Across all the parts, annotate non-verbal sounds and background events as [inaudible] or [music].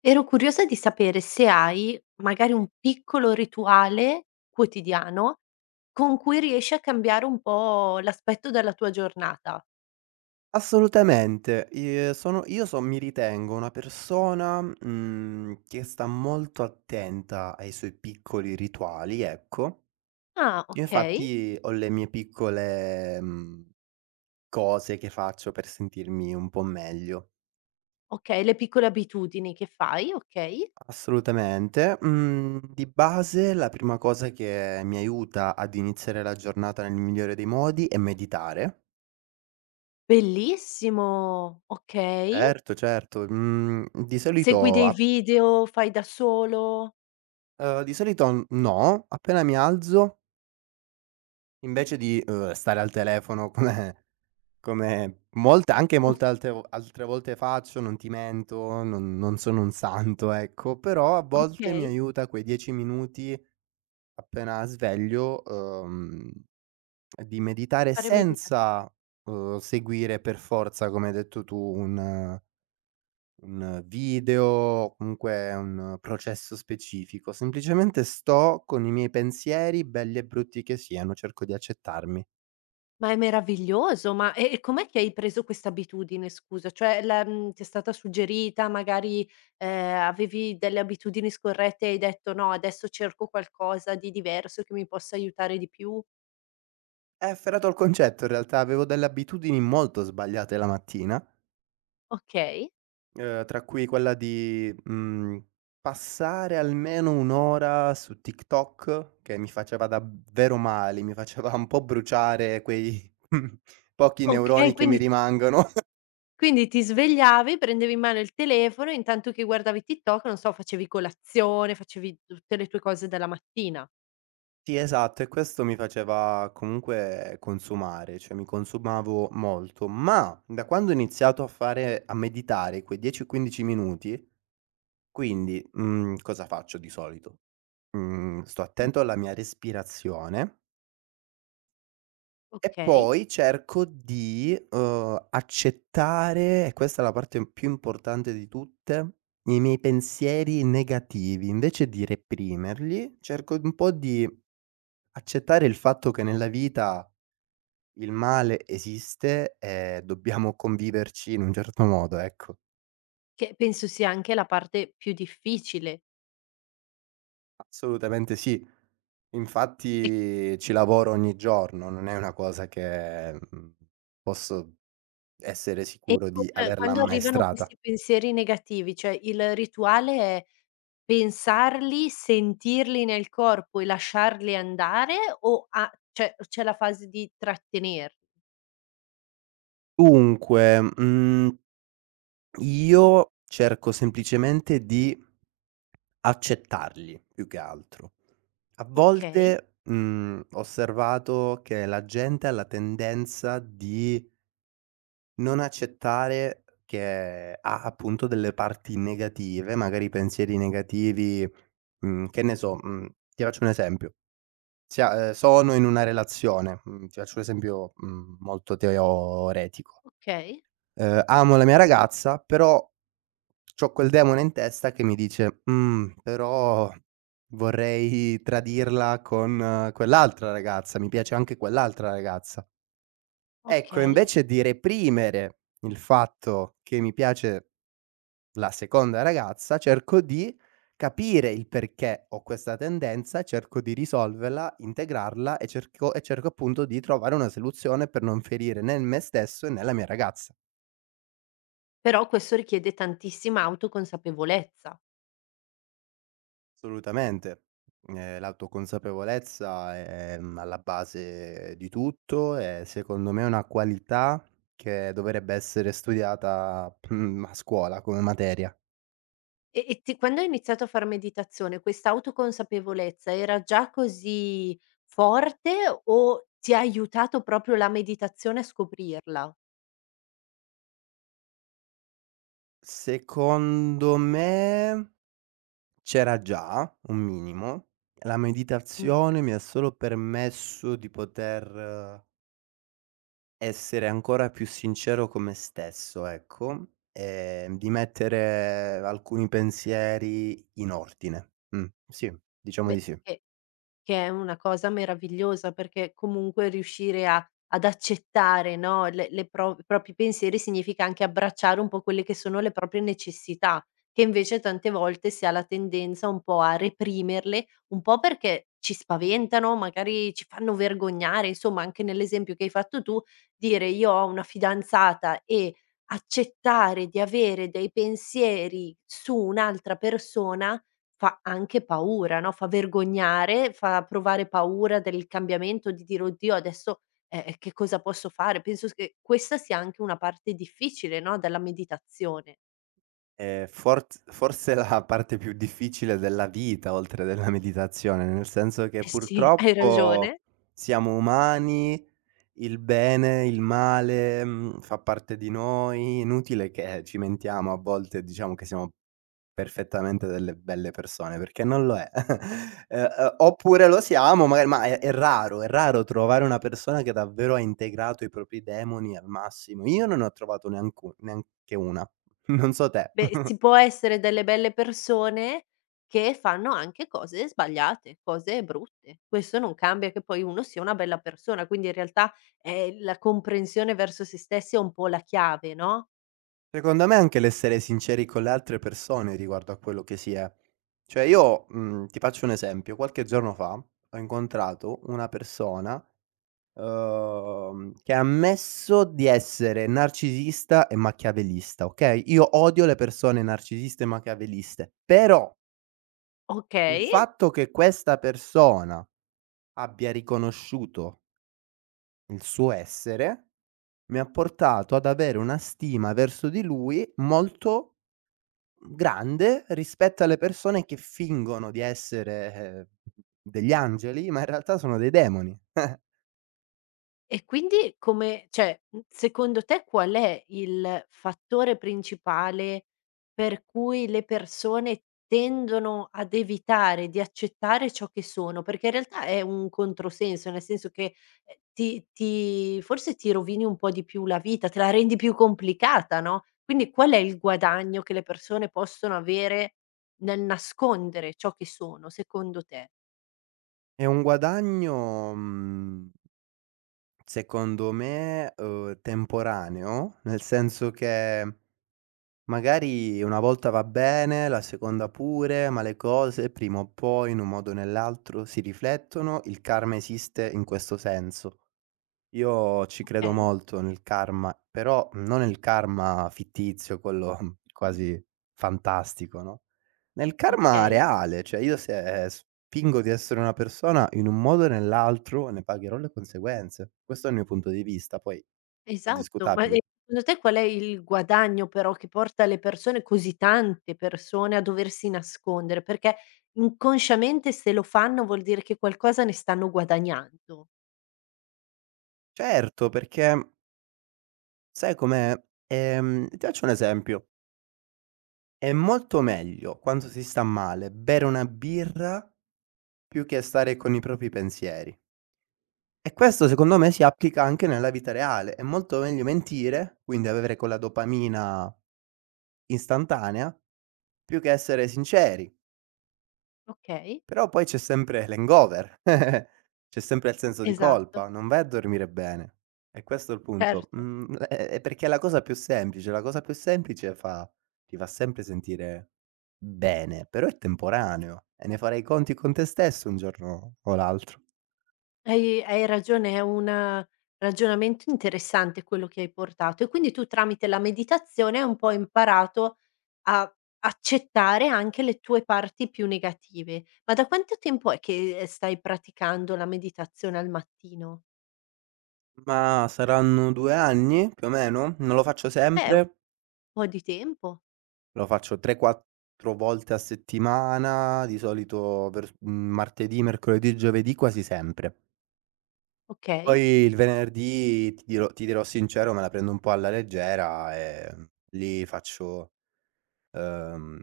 Ero curiosa di sapere se hai magari un piccolo rituale quotidiano con cui riesci a cambiare un po' l'aspetto della tua giornata. Assolutamente. Sono io so mi ritengo una persona, che sta molto attenta ai suoi piccoli rituali, ecco. Ah, Io okay, infatti ho le mie piccole, cose che faccio per sentirmi un po' meglio. okay, le piccole abitudini che fai, okay. Assolutamente. Mhmm, di base la prima cosa che mi aiuta ad iniziare la giornata nel migliore dei modi è meditare. Bellissimo, okay. Certo, certo. Mhmm, di Segui solito dei a video, fai da solo? Di solito n no, appena mi alzo. Invece di, stare al telefono come molte anche Mh, molte alte vo altre volte faccio, non ti mento, non sono un santo, ecco, però a volte mi okay, aiuta quei 10 minuti appena sveglio, di meditare fare medita senza, seguire per forza, come hai detto tu, un video o comunque un processo specifico. Semplicemente sto con i miei pensieri, belli e brutti che siano, cerco di accettarmi. ma è meraviglioso, ma e com'è che hai preso questa abitudine, scusa? Cioè ti è stata suggerita, magari, avevi delle abitudini scorrette e hai detto: "No, adesso cerco qualcosa di diverso che mi possa aiutare di più"? È afferrato al concetto in realtà, avevo delle abitudini molto sbagliate la mattina, Okay, tra cui quella di, mhmm, passare almeno 1 ora su TikTok, che mi faceva davvero male, mi faceva un po' bruciare quei [laughs] pochi okay, neuroni che mi quindi rimangono. [laughs] quindi ti svegliavi, prendevi in mano il telefono, intanto che guardavi TikTok, non so, facevi colazione, facevi tutte le tue cose della mattina. Sì, esatto, e questo mi faceva comunque consumare, cioè mi consumavo molto, ma da quando ho iniziato a meditare quei 10 o 15 minuti, quindi, cosa faccio di solito? Sto Mh, attento alla mia respirazione e okay, poi cerco di, accettare, e questa è la parte più importante di tutte, i miei pensieri negativi. Invece di reprimerli, cerco un po' di accettare il fatto che nella vita il male esiste e dobbiamo conviverci in un certo modo, ecco. che penso sia anche la parte più difficile. Assolutamente sì. e Infatti ci lavoro ogni giorno, non è una cosa che, posso essere E sicuro con di averla quando arrivano ammaestrata. questi pensieri negativi, cioè il rituale è pensarli, sentirli nel corpo e lasciarli andare, o a cioè c'è la fase di trattener Dunque, io cerco semplicemente di accettarli, più che altro. A Okay, volte, ho osservato che la gente ha la tendenza di non accettare che ha appunto delle parti negative, magari pensieri negativi, che ne so, ti faccio un esempio: sia sono in una relazione, ti faccio un esempio, molto teoretico. okay, Amo la mia ragazza, però c'ho quel demone in testa che mi dice: "Però vorrei tradirla con quell'altra ragazza, mi piace anche quell'altra ragazza". Ecco, okay. invece di reprimere il fatto che mi piace la seconda ragazza, cerco di capire il perché ho questa tendenza, cerco di risolverla, integrarla e cerco appunto di trovare una soluzione per non ferire né me stesso, né la mia ragazza. Però questo richiede tantissima autoconsapevolezza. Assolutamente. L'autoconsapevolezza è, mhmm, alla base di tutto e secondo me è una qualità che dovrebbe essere studiata, a scuola come materia. E ti quando hai iniziato a far meditazione, questa autoconsapevolezza era già così forte, o ti ha aiutato proprio la meditazione a scoprirla? Secondo me c'era già un minimo. La Mh, meditazione mi ha solo permesso di poter essere ancora più sincero con me stesso, ecco, di mettere alcuni pensieri in ordine. Sì, diciamo beh, di sì. eh che è una cosa meravigliosa, perché comunque riuscire a ad accettare, no, le pro i propri pensieri significa anche abbracciare un po' quelle che sono le proprie necessità, che invece tante volte si ha la tendenza un po' a reprimerle, un po' perché ci spaventano, magari ci fanno vergognare, insomma anche nell'esempio che hai fatto tu, dire: "Io ho una fidanzata", e accettare di avere dei pensieri su un'altra persona. Fa anche paura, no, fa vergognare, fa provare paura del cambiamento, di dire: "Oddio adesso, che cosa posso fare?" Penso s che questa sia anche una parte difficile, no, della meditazione. Forz forse la parte più difficile della vita, oltre della meditazione, nel senso che Eh sì, [laughs] hai purtroppo ragione. siamo umani, il bene, il male, fa parte di noi, inutile che ci mentiamo a volte, diciamo che siamo perfettamente delle belle persone, perché non lo è. [laughs] Oppure lo siamo magari, ma è raro, è raro trovare una persona che davvero ha integrato i propri demoni al massimo. Io non ne ho trovato neancu neanche una. [laughs] Non so te. Beh, si [laughs] può essere delle belle persone che fanno anche cose sbagliate, cose brutte. Questo non cambia che poi uno sia una bella persona, quindi in realtà, la comprensione verso se stessi è un po' la chiave, no? Secondo me anche l'essere sinceri con le altre persone riguardo a quello che si è. Cioè io, ti faccio un esempio: qualche giorno fa ho incontrato una persona che ha ammesso di essere narcisista e machiavellista, okay, io odio le persone narcisiste e machiavelliste, però il Okay. fatto che questa persona abbia riconosciuto il suo essere, mi ha portato ad avere una stima verso di lui molto grande rispetto alle persone che fingono di essere, degli angeli, ma in realtà sono dei demoni. [laughs] E quindi come cioè, secondo te qual è il fattore principale per cui le persone tendono ad evitare di accettare ciò che sono? Perché in realtà è un controsenso, nel senso che, ti ti forse ti rovini un po' di più la vita, te la rendi più complicata, no? Quindi qual è il guadagno che le persone possono avere nel nascondere ciò che sono, secondo te? È un guadagno, mhmm Secondo me, temporaneo, nel senso che magari una volta va bene, la seconda pure, ma le cose prima o poi, in un modo o nell'altro, si riflettono. Il karma esiste in questo senso. Io ci credo Okay, molto nel karma, però non nel karma fittizio, quello [laughs] quasi fantastico, no, nel karma okay. reale, cioè io se spingo di essere una persona in un modo o nell'altro ne pagherò le conseguenze. Questo è il mio punto di vista, poi è Esatto, ma, discutabile. secondo te qual è il guadagno però che porta le persone, così tante persone, a doversi nascondere? Perché inconsciamente, se lo fanno, vuol dire che qualcosa ne stanno guadagnando, Certo, perché sai com'è? Ti faccio un esempio: è molto meglio quando si sta male bere una birra più che stare con i propri pensieri. E questo secondo me si applica anche nella vita reale. È molto meglio mentire, quindi avere quella dopamina istantanea, più che essere sinceri. okay? Però poi c'è sempre l'hangover, [laughs] c'è sempre il senso di Esatto, colpa, non vai a dormire bene. E questo è il punto. certo. Mhmm, l è perché è la cosa più semplice, la cosa più semplice fa ti fa sempre sentire bene, però è temporaneo e ne farai i conti con te stesso un giorno o l'altro. Hai ragione, è un ragionamento interessante quello che hai portato, e quindi tu tramite la meditazione hai un po' imparato a accettare anche le tue parti più negative. Ma da quanto tempo è che, stai praticando la meditazione al mattino? Ma saranno 2 anni più o meno? Non lo faccio Un sempre. po' di tempo. Lo faccio 3, 4 volte a settimana, di solito martedì, mercoledì, giovedì, quasi sempre. Poi Okay, il venerdì, ti dirò sincero, me la prendo un po' alla leggera e, lì faccio, uhm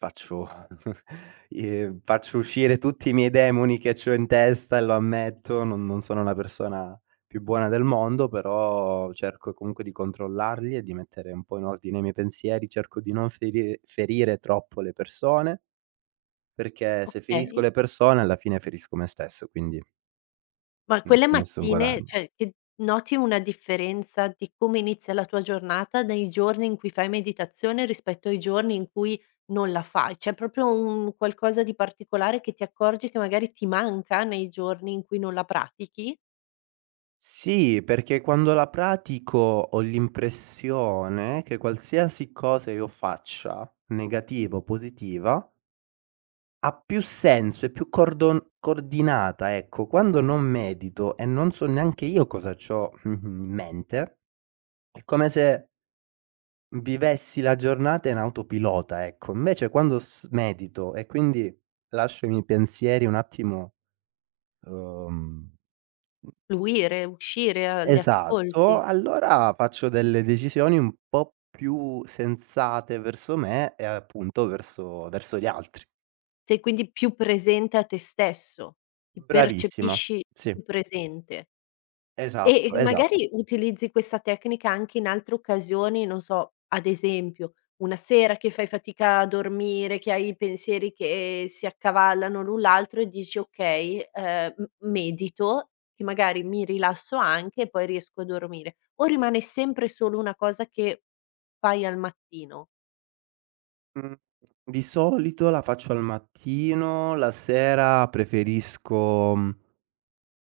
faccio [laughs] faccio uscire tutti i miei demoni che c'ho in testa e lo ammetto, non sono la persona più buona del mondo, però cerco comunque di controllarli e di mettere un po' in ordine i miei pensieri, cerco di non ferire troppo le persone, perché se ferisco okay. le persone alla fine ferisco me stesso, quindi Ma non quelle c'è nessun mattine, guadagno. cioè, che noti una differenza di come inizia la tua giornata dai giorni in cui fai meditazione rispetto ai giorni in cui non la fai? C'è proprio un qualcosa di particolare che ti accorgi che magari ti manca nei giorni in cui non la pratichi? Sì, perché quando la pratico ho l'impressione che qualsiasi cosa io faccia, negativa o positiva, ha più senso, è più cordon coordinata, ecco. Quando non medito e non so neanche io cosa c'ho, mhmm, in mente, è come se vivessi la giornata in autopilota, ecco. Invece quando s medito e quindi lascio i miei pensieri un attimo, uhm Fluire, uscire, a li esatto, ascolti. allora faccio delle decisioni un po' più sensate verso me e appunto verso gli altri. Sei quindi più presente a te stesso, ti Bravissima. percepisci Sì, più presente. E, esatto, esa magari utilizzi questa tecnica anche in altre occasioni, non so, ad esempio una sera che fai fatica a dormire, che hai i pensieri che si accavallano l'un l'altro e dici: "Okay, m medito, che magari mi rilasso anche e poi riesco a dormire." O rimane sempre solo una cosa che fai al mattino? Mhmm, di solito la faccio al mattino, la sera preferisco, mhmm,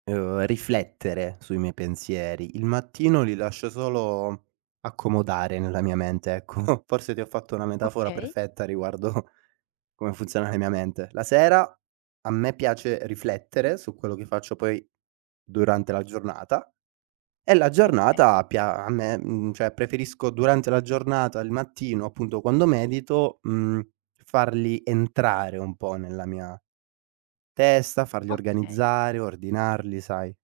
riflettere sui miei pensieri. Il mattino li lascio solo accomodare nella mia mente, ecco. [laughs] Forse ti ho fatto una metafora Okay, perfetta riguardo [laughs] come funziona la mia mente. La sera a me piace riflettere su quello che faccio poi durante la giornata e la okay, giornata pia a me mhmm, cioè preferisco durante la giornata, il mattino, appunto, quando medito, farli entrare un po' nella mia testa, farli okay. organizzare, ordinarli, sai.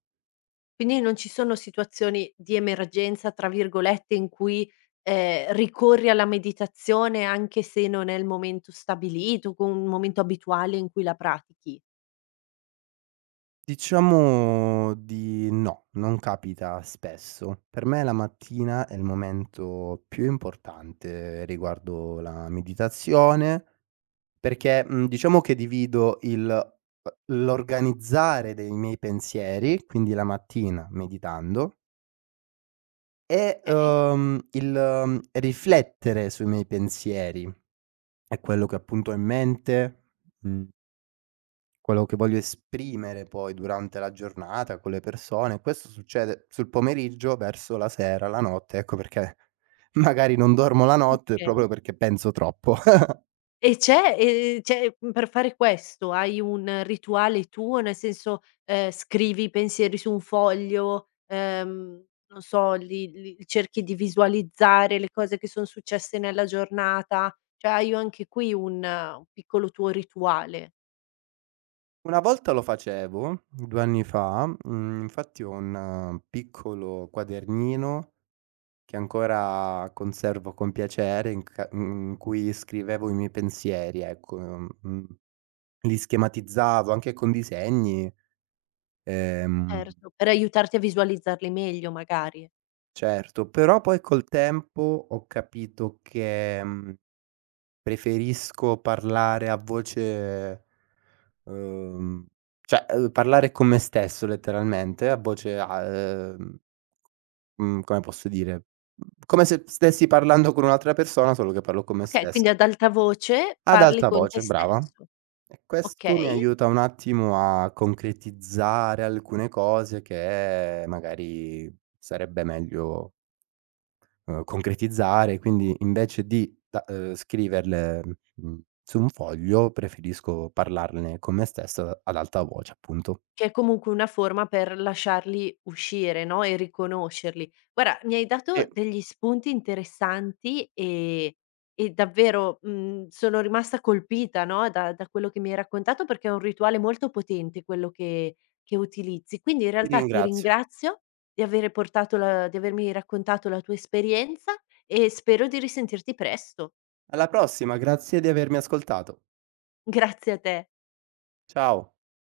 Quindi non ci sono situazioni di "emergenza" tra virgolette in cui, ricorri alla meditazione anche se non è il momento stabilito, con un momento abituale in cui la pratichi. Diciamo di no, non capita spesso. Per me la mattina è il momento più importante riguardo la meditazione. Perché, diciamo che divido il l'organizzare dei miei pensieri, quindi la mattina meditando, e, Okay, il, mhmm, riflettere sui miei pensieri e quello che appunto ho in mente, mhmm, quello che voglio esprimere poi durante la giornata con le persone. Questo succede sul pomeriggio, verso la sera, la notte, ecco perché magari non dormo la notte proprio okay. perché penso troppo. E c'è cioè, per fare questo hai un rituale tuo? Nel senso, scrivi i pensieri su un foglio, non so, li li cerchi di visualizzare le cose che son successe nella giornata, cioè hai anche qui un piccolo tuo rituale. Una volta lo facevo, 2 anni fa, infatti ho un piccolo quadernino che ancora conservo con piacere in cui scrivevo i miei pensieri, ecco, li schematizzavo anche con disegni, ehm, Certo. Per aiutarti a visualizzarli meglio, magari. certo, però poi col tempo ho capito che, preferisco parlare a voce, uhm, cioè, parlare con me stesso letteralmente a voce come posso dire, come se stessi parlando con un'altra persona, solo che parlo con me Okay, stesso. quindi ad alta voce Ad parli alta con te voce, brava. stesso. E questo mi Okay. aiuta un attimo a concretizzare alcune cose che magari sarebbe meglio, concretizzare, quindi invece di da scriverle, mhmm, su un foglio, preferisco parlarne con me stesso ad alta voce, appunto. Che è comunque una forma per lasciarli uscire, no, e riconoscerli. Guarda, mi hai dato E degli spunti interessanti e davvero, sono rimasta colpita, no, da quello che mi hai raccontato, perché è un rituale molto potente quello che utilizzi. Quindi in ti realtà ti ringrazio. ringrazio di avermi raccontato la tua esperienza, e spero di risentirti presto. Alla prossima, grazie di avermi ascoltato. [laughs] Grazie a te. Ciao.